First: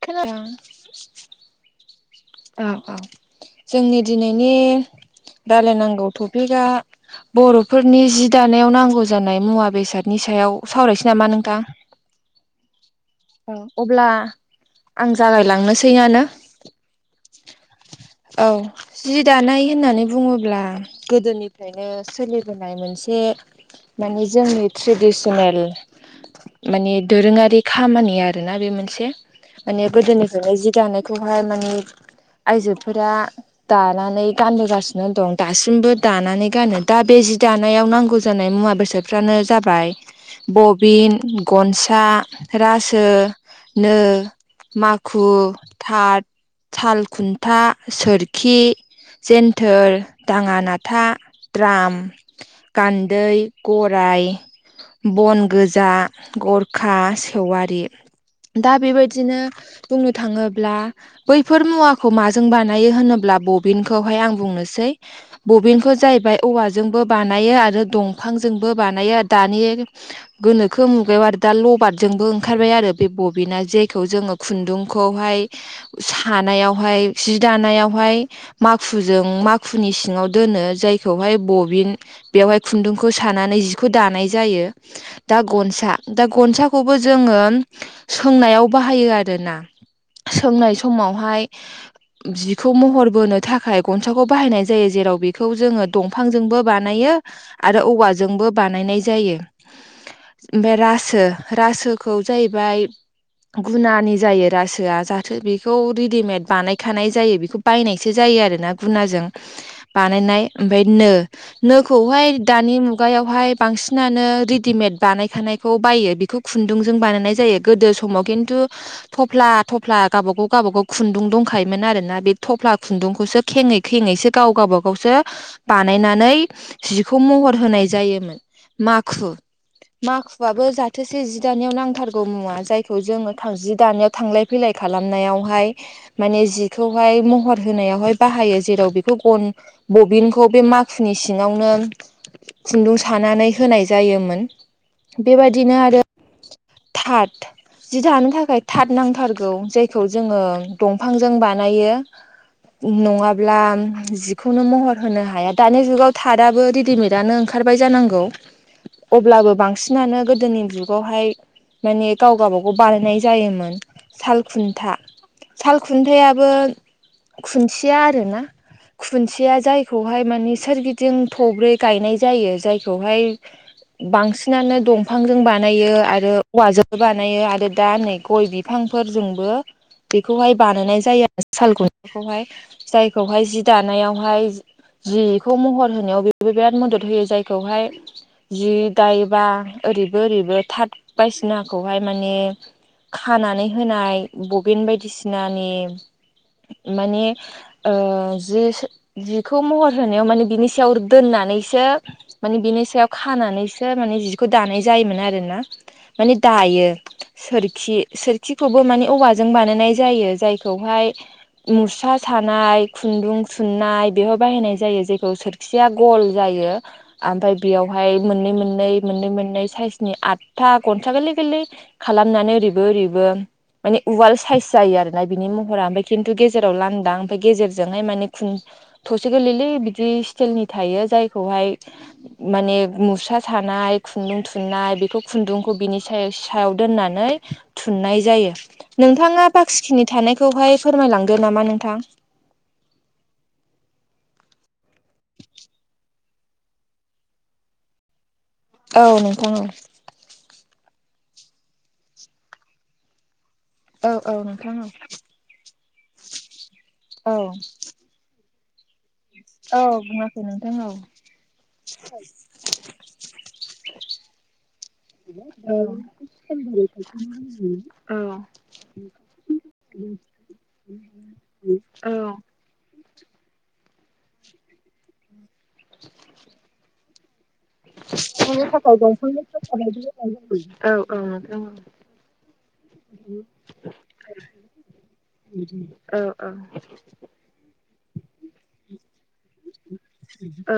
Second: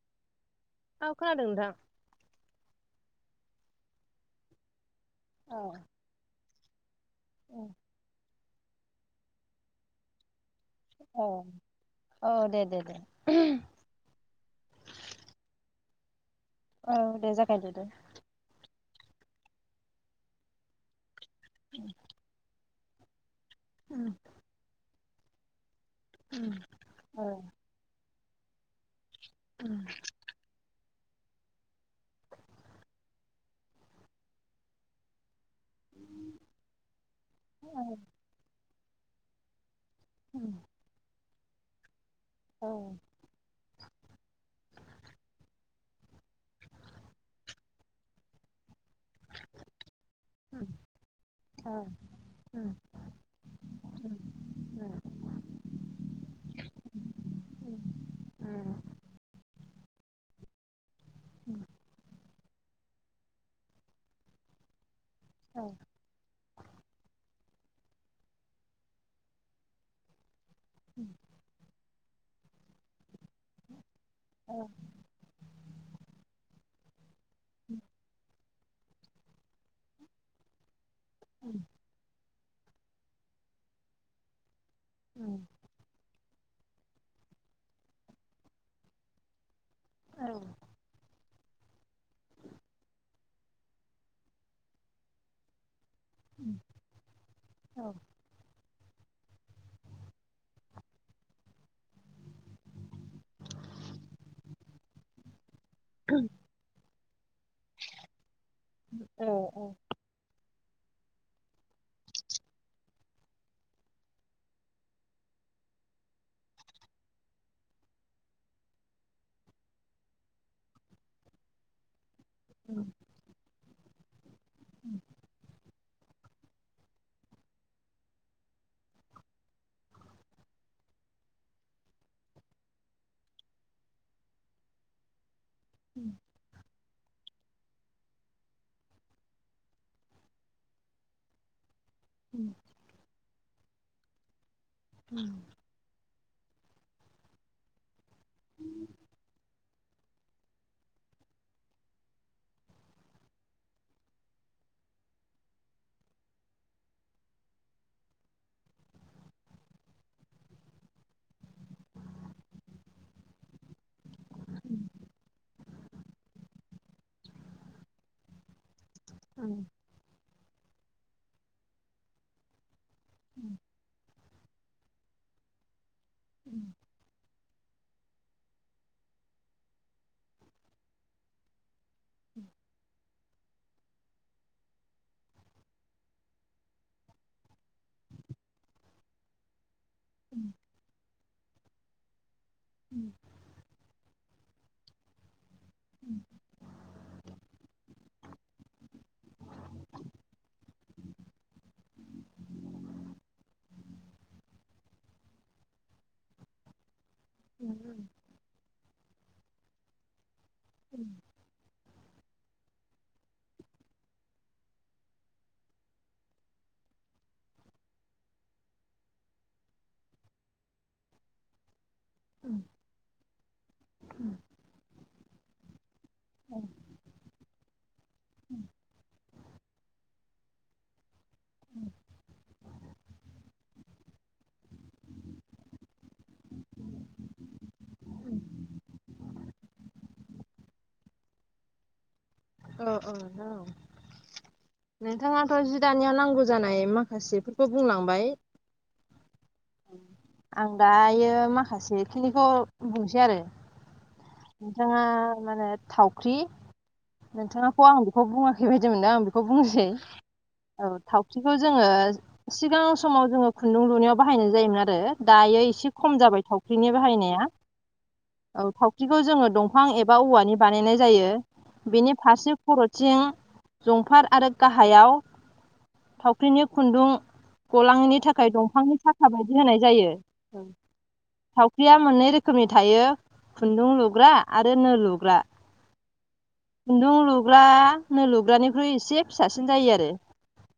ख औखाादोंं दा औ औ जोंनि दिनैनि औ रायलायनांगौ टपिकआ बर'फोरनि जि दानायाव नांगौ जानाय मुवा बेसादनि सायाव सावरायसै नामा औ नोंथां? औ दे दे दे अब्ला आं जागायलांनोसैआनो औ दे जागायदो दे। औ जि दानाय होननानै बुङोब्ला गोदोनिफ्रायनो सोलिगोन मोनसे औ माने जोंनि ट्रेडिसनेल माने औ दोरोङारि खामानि आरोना बे मोनसे माने गोदोनिफ्रायनो जि दानायखौहाय माने आयजोोब फोर दानानै गानबोोगासिनो दं दासिमबो दानानै गानो दा बे जि दानायाव औ नांगौ जानाय मुवा बेसादफ्रानो जाबाय बबिन गनसा औ रासो नो माखु थाथ थाल खु फथा सोरखि जेन्थोर दाङा नाथा औ द्राम गान्दै गरराय बन गोजा गरखा सेवारि दा बेबायदिनो बुंनो थाङोब्ला बैफोर मुवाखौ ब ज औवाजोंबो बानायो आरो दंफांजोंबो बानायो दानि गोनोखो मुगायाव आरो दा लबारजोंबो ओंखारबाय आरो बे बबिना जे खौ जोङो खुन्दुंखौहाय सानायावहाय सि दानायावहाय माखुजों माखुनि सिङाव दोनो जायखौहाय बबिन बेवहाय खुन्दुंखौ सानानै जिखौ दानाय जायो दा गनसा दा गनसाखौबो जोङो सोंनायाव बाहायो आरोना सोंनाय समावहाय जिखौ महर बोनो थाखाय गनसाखौ बाहायनाय जायो जेराव बेखौ जोङो दंफांजोंबो बानायो आरो औवाजोंबो बानायनाय जायो ओमफ्राय रासो रासोखौ जाहैबाय गुनानि जायो रासोआ जाथो बे बेखौ रेडिमेड बानायखानाय जायो बेखौ बायनायसो जायो आरोना गुनाजों बानायनाय ओमफफ्राय नो नोखौहाय दानि मुगायावहाय बांसिनानो रेडिमेड बानायखानाय ब बे खु बानायावु थ गाव गाव ग गबाग गाव खुन्दुं दं खायोमोन आरो ना बे थफ्ला खुन्दुंखौसो खेङै खेङैसो गाव गावब गावसो बानायनानै जिखौ महर होनाय जायोमोन माखु माखुआआबो जाथोसे जि दानायाव नांथारगौ मुवा जायखौ जोङो जि दानायाव थांलाय फैलाय खालामनायावहाय खौहाय महर होनहाय बाह जेराव बे बबिनखौ बे माखुनिसि नो खुन्दुं सानानै होनाय जायोन बेबायदिनो आरो थााथ जि दानो थाखाय थाथ नांथारगौ जायखौ जोङो दंफांजों बानायो नङाब्ला जिखौनो महर होनो हाया दानि जुगाव थादाबो रेडिमेदआनो ओंखार ओंखारबाय जानांगौ अब्लाबो बांसिनानो गोदोनि जुगावहाय माने गाव गबागाव बानायनाय जायोमोन साल खुन्था साल खुन्थायाइाबो खुन्थिया आरोना खुुनसेया जायखौहाय मानिे सोरगिदिं थब्रै गायनाय जायो जायखौहाय बांसिनानो दंफांजों बानायो आरो आरो औवाजों बानायो आरो दा नै गय बिफांफोरजोंबो बेखौहाय बानायनाय जायो आरो साल गाखौहाय जायखौहाय जि दानायावहाय जिखौ महर होनायाव बेबो बिराद मदद होयो जायखौहाय जि दायोबा ओरैबो ओरैबो थार्द बायसिनाखौहाय माने खानानै होनाय बेन बायदिसिनानि माने ओ जि जिखौ महर होनायाव माने बिनि सायाव दोननानैसो माने बिनि नि सायाव खानानैसो माने जिखौ दानाय जायोमोन आरोना माने दायो सोरखि सोरखिखौबो मानि औवाजों बानायनाय जायो जाय खौहाय मुसा सानाय खुनदुं थुनननाय बेयाव बाहायनाय जायो जेखौ सोरखिया गल जायो ओमफ्राय बेयावहाय मोननै मोननै मोननै मोननै साइसनि आठथा गनसा गोरलै गोरलै खालामनानै ओरैबो ओरैबो माने उवाल साइस जायो आरोना बिनि महरा ओमफ्राय खिनथु गेजेराव लांदा ओमफ्राय गेजेरजोंहाय माने ब गोरलैलै बिदि स्टिलनि थायो जायखौहाय माने मुस्रा सानाय ख खुनदुं थुननाय बेखौ खुनदुंखौ बिनि सायाव दोननानै थुननाय जायो नोंथाङा बाखिखिनि थानायखौहाय फोरमायलांदो नामा नोंथां औ औ औ नोंथाङाथ' जि दानियाव नांगौ जानाय माखासेफोरखौ बुंलांबाय औ नोंथां औ आं दायो माखासे खिनिखौ बुंनोसै आरो औ औ नोंथां औ जोंहा मा होनो थावख्रि औ नोंथाङाखौ आं बेखौ बुङाखै बायदि मोनदों आं खौ बुंनोसै औ थावख्रिखौ जोङो सिगां समाव जोङो खुनदुं लुनायाव बाहाय जायोमोन आरो दायो एसे औ नोंथां खम जाबाय औ थावख्रिनि बाहायनाया औ थावख्रिखौ ज जोङो दंफां एबा औवानि बानायनाय जायो बेनि फारसे खर'थिं जंफार आरो गाहायाव थावख्रिनि खुनदुं गलाङनि थाखाय दंफांनि साखा बायदि होनाय जायो थावख्रिया मोननै रोखोमनि थायो खुनदुं लुग्रा आरो नो लुग्रा औ औ। खुनदुं लुग्रा नो लुग्रानिख्रुइ एसे फिसासिन जायो आरो। औ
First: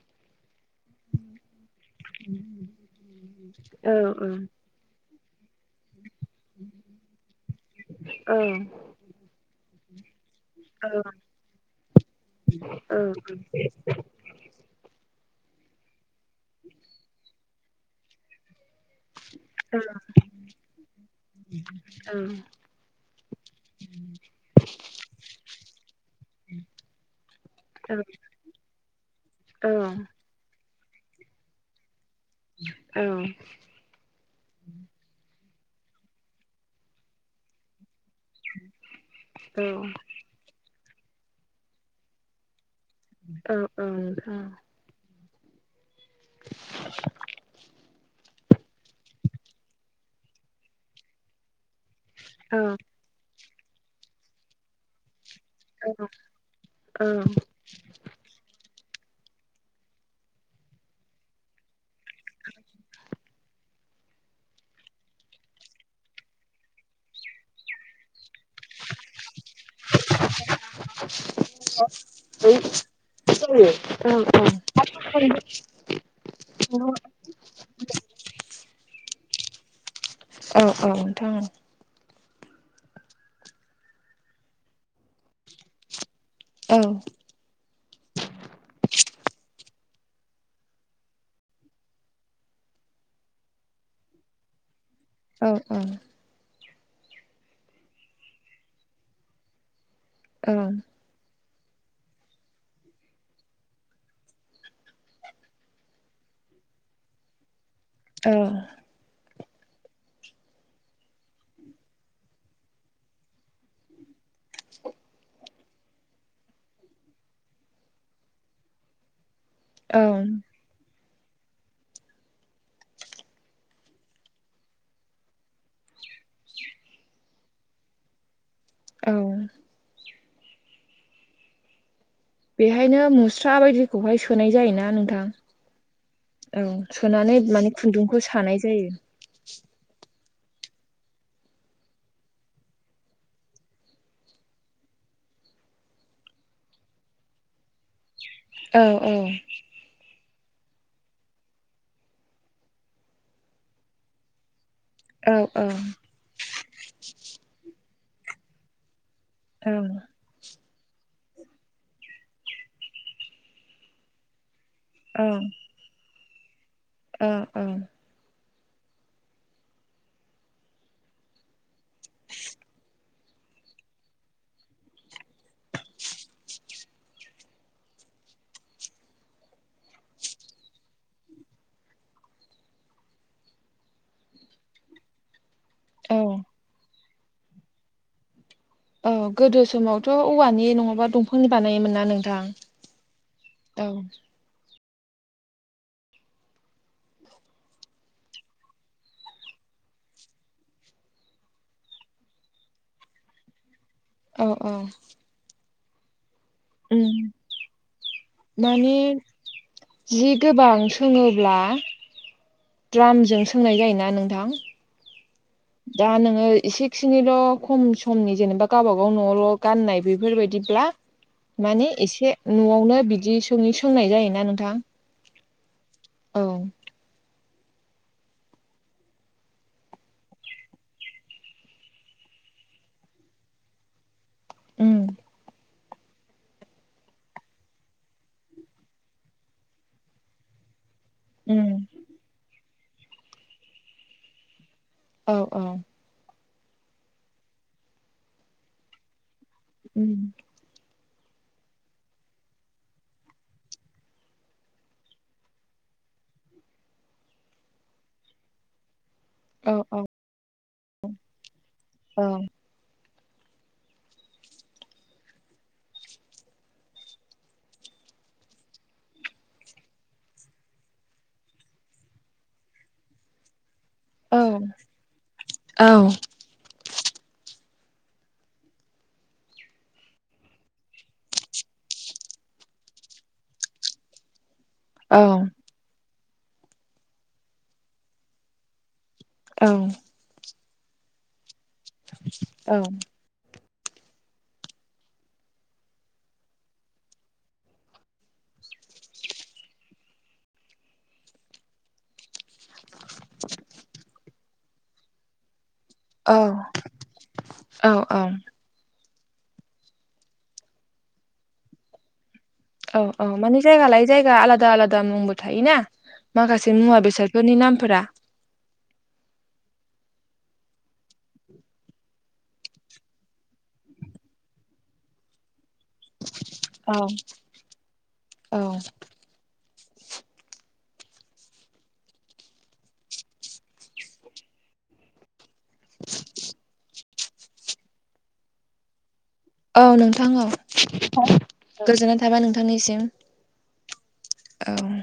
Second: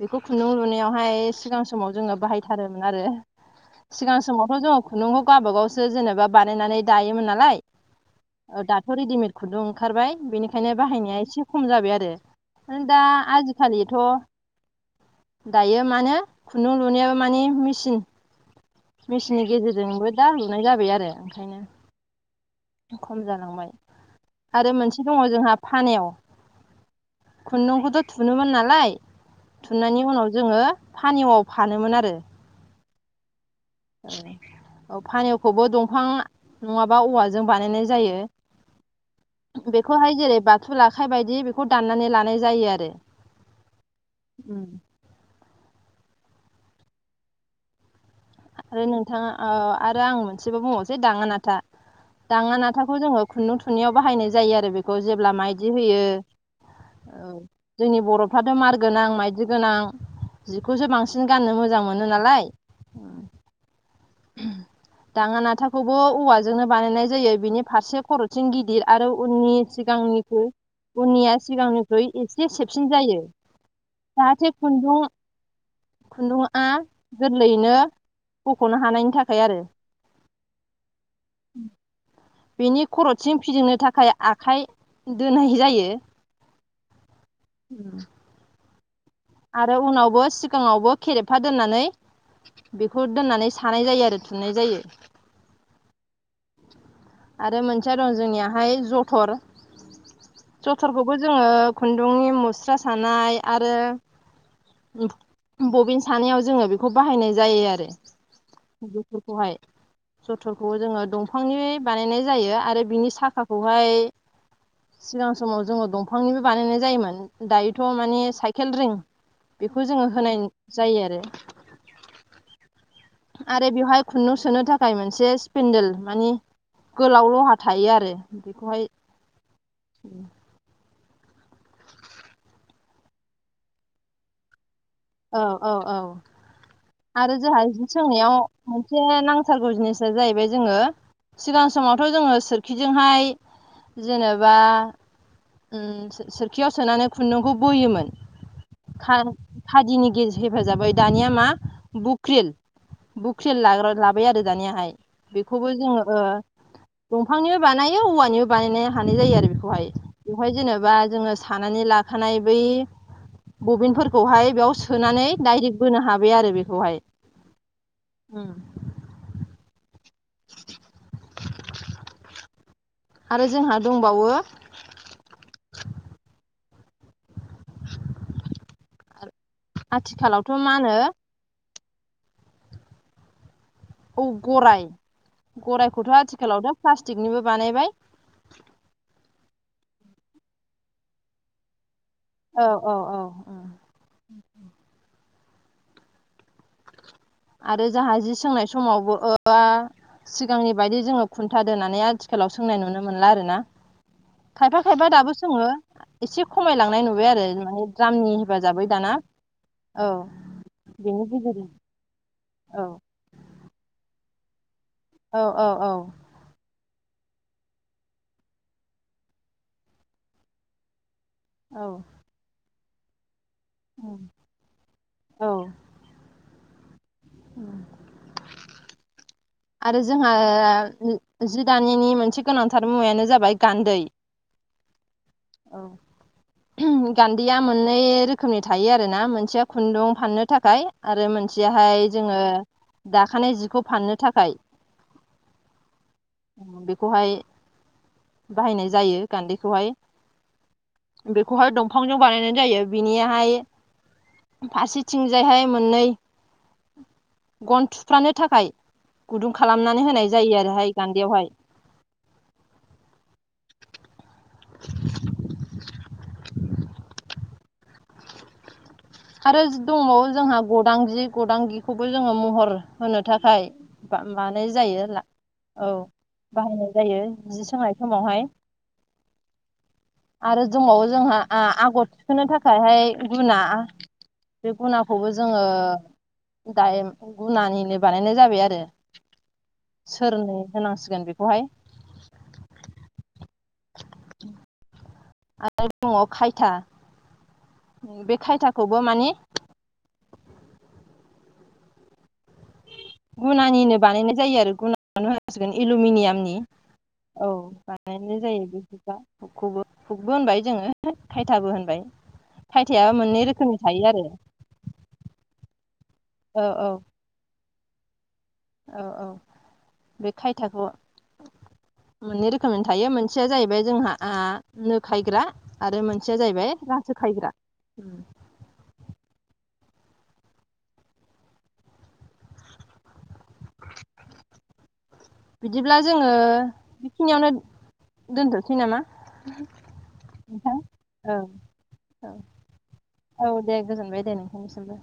बेखौ खुनदुं लुनायाव हाय सिगां समाव जोङो बाहायथारोमोन आरो सिगां समावथ' जोङो खुनदुंखौ गावबा गाव सो जेनेबा बानायनानै दायोमोन नालाय औ। रेडिमेद खुनदुं ओंखारबाय बेनिखायनो बाहायनाया एसे खम जाबाय आरो। नों दा आजिखालिथ' दायो माने खुनदुं लुनायाव माने मेचिन मेचिननि गेजेरजोंबो दा लुनाय जाबाय आरो ओंखायनो खम जालांबाय। आरो मोनसे दङ जोंहा फानेव खुनदुंखौथ' थुनोमोन नालाय थुनायनि उनाव जोङो फानेवयाव फानोमोन आरो। औ औ फानेवखौबो दंफां नङाबा औवाजों बानायनाय जायो बेखौहाय जेरै बाथु ल आखाइ बायदि बेखौ दाननानै लानाय जायो आरो। औ औ ओ [inaudible] आरो नोंथाङा आरो आं मोनसेबो बुंङावोसै दाङानाथा दाङानाथाखौ जोङो खुनदुं थुननाययाव बाहायनाय जायो आरो बेखौ जे जेब्ला माइबिदि होयो जोंनि बर'फोराथ' मार गोनां माइदि गोनां जिखौसो बांसिन गाननो मोजां मोनो नालाय। दाङा नाथाखौबो औवाजोंनो बानायनाय जायो बिनि फारसे खरस थिं गिदिर आरो उननि सिगांनिखौ उननिया सिगांनिख्रुइ एसे सेबसिन जायो। औ जाहाथे खुन्दुं औ खुन्दुंआ गोरलैयैनो नो हानायनि थाखाय आरो औ औ नोंथांमोन। बेनि खर'सिम फिदिंनो थाखाय आखाइ दोननाय जायो। औ उम ओमफ्राय उनावबो सिगाङावबो खेरेफा दोननानै बेखौ दोननानै सानाय जायो आरो थुननाय जायो। औ औ आरो मोनसेया दं जोंनियाहाय जथर जथरखौबो जोङो खुन्दुंनि मुस्रा सानाय आरो बबिन सानैयाव जोङो बेखौ बाहायनाय जायो आरो। औ जथरखौहाय जथरखौ जोङो दंफांनि बानायनाय जायो आरो बिनि साखाखौहाय सिगां समाव जोङो दंफांनिबो बानायनाय जायोमोन दायोथ' माने साइकेल रिं बेखौ जोङो होनाय जायो आरो। [inaudible] आरो बेवहाय खुन्दुं सोनो थाखाय मोनसे स्पेन्देल मानि गोलाव लहा थायो आरो बेखौहाय औ बेहायनो मुस्रा बायदिखौहाय सोनाय जायोना। नोंथां औ औ औ औ आरो सोनानै जोंहा माने बिदि खुन्दुंखौ सोंनायाव सानाय जायो मोनसे नांथारगौ जिनिसा जायो। बे जोङो सिगां समावथ' जोङो सोरखिजोंहाय जेनेबा सोरखियाव सोनानै खुन्दुंखौ बोयोमोन औ औ नि गेज हेफाजाबै दानिया मा बुख्रिल बुख्रिल लाग्रा लाबाय आरो दानियाहाय औ औ बेखौबो जोङो दंफांनिबो बानायो औवानिबो बानायनाया जायो औ बेखौाय बेवहाय जेनेबा जेनेबा सानानै लाखानाय बुबिन फोरखो सोनानै दडाइरेक्ट बोनो हाबाय आरो बेखौ औ औ उम [inaudible] आरो जोंहा दंबावो [inaudible] आथिखालावथ' मा होनो औ गराय गराइखौथ' औ आथिखालावथ' प्लास्टिकनिबो बानायबाय औ गोदो समावथ' औवानि नङाबा दंफांनि बानायोमोन ना नों औ औ औ औ आरो जाहा जि सोंनाय समावबो सिगांनि बायदि जोङो खुन्थादोननानै आथिखाल लाव सोंनाय नुनो मोनला आरो ना औ औ खायफा खायफा दाबो सोङो एसे खमायलांनाय उम नुबाय आरो माने द्रामनि हेफाजाबै माने दाना औ जि गोबां बेनि सोङोब्ला गेजेरजों औ द्रामजों सोंनाय जायोना नोंथां औ औ औ दा नोङो एसे खिनिल' खम समनि जेनेबा गावबागाव न'आवल' गाननाय बेफोरबायदिब्ला माने औ एसे न'आवनो बिदि सों सोंनाय जायोना नोंथां औ औ आरो जोंहा जि दानिनि मोनसे गोनांथार मुवायानो जाबाय गान्दै उम औ गान्दैया मोननै रोखोमनि थायो आरो ना मोनसेया खुन्दुं फाननो थाखाय आरो उम मोनसेयाहाय जोङो दाखानाय जिखौ फाननो थाखाय औ औ बेखौहाय बाहायनाय जायो गान्दैखौहाय उम बेखौहाय दंफांजों बानायनाय जायो बिनिहाय फारसेथिंजायहाय मोननै गन थुफ्र्लानो थाखाय गुदुं औ खालामनानै औ होनाय जायो आरोहाय गान्दयावहाय औ [unintelligible] आरो दङो जोंहा गुदांगि गदांगिखौबो जोङो महर होनो थाखाय औ मानाय जायो औ बाहायनाय जायो समावहाय आरो दोंबावो जोंहा आगर थिखोनो थाखायहाय गुना बे औ गुनाखौबो जोङो दायो गुनानिनो बानायनाय जाबाय आरो औ सोरन होनांसिगोन बेखौहाय औ [unintelligible] आरो मुङाव खायथा बे खायथाखौबो माने गुनानिनो बानायनाय जायो आरो गुना ग एलमिनियामनि औ औ बानायनाय जायो बे ाबो हुगबो होनबाय जोङो खायथाबो होनबाय औ खायथाया औ मोननै मानिे रोखोमनि जायगा थायो लाय आरो जायगा आलादा आलादा मुंबो थायोना औ माखासे औ मुवा बेसादफोरनि नामफोरा औ औ बे खायथाखौ मोननै रोखोमनि थायो मोनसेया जाहैबाय जोंहा नो खायग्रा आरो मोनसेया जाहैबाय औ रासो खायग्रा औ बिदिब्ला जोङो बेखिनियावनो दोनथ'सै नामा औ नोंथांाव नोंथां औ गोजोननाय औ थाबाय नोंथांनिसिम औ दे गोजोनबाय दे औ नोंथांनिसिमबो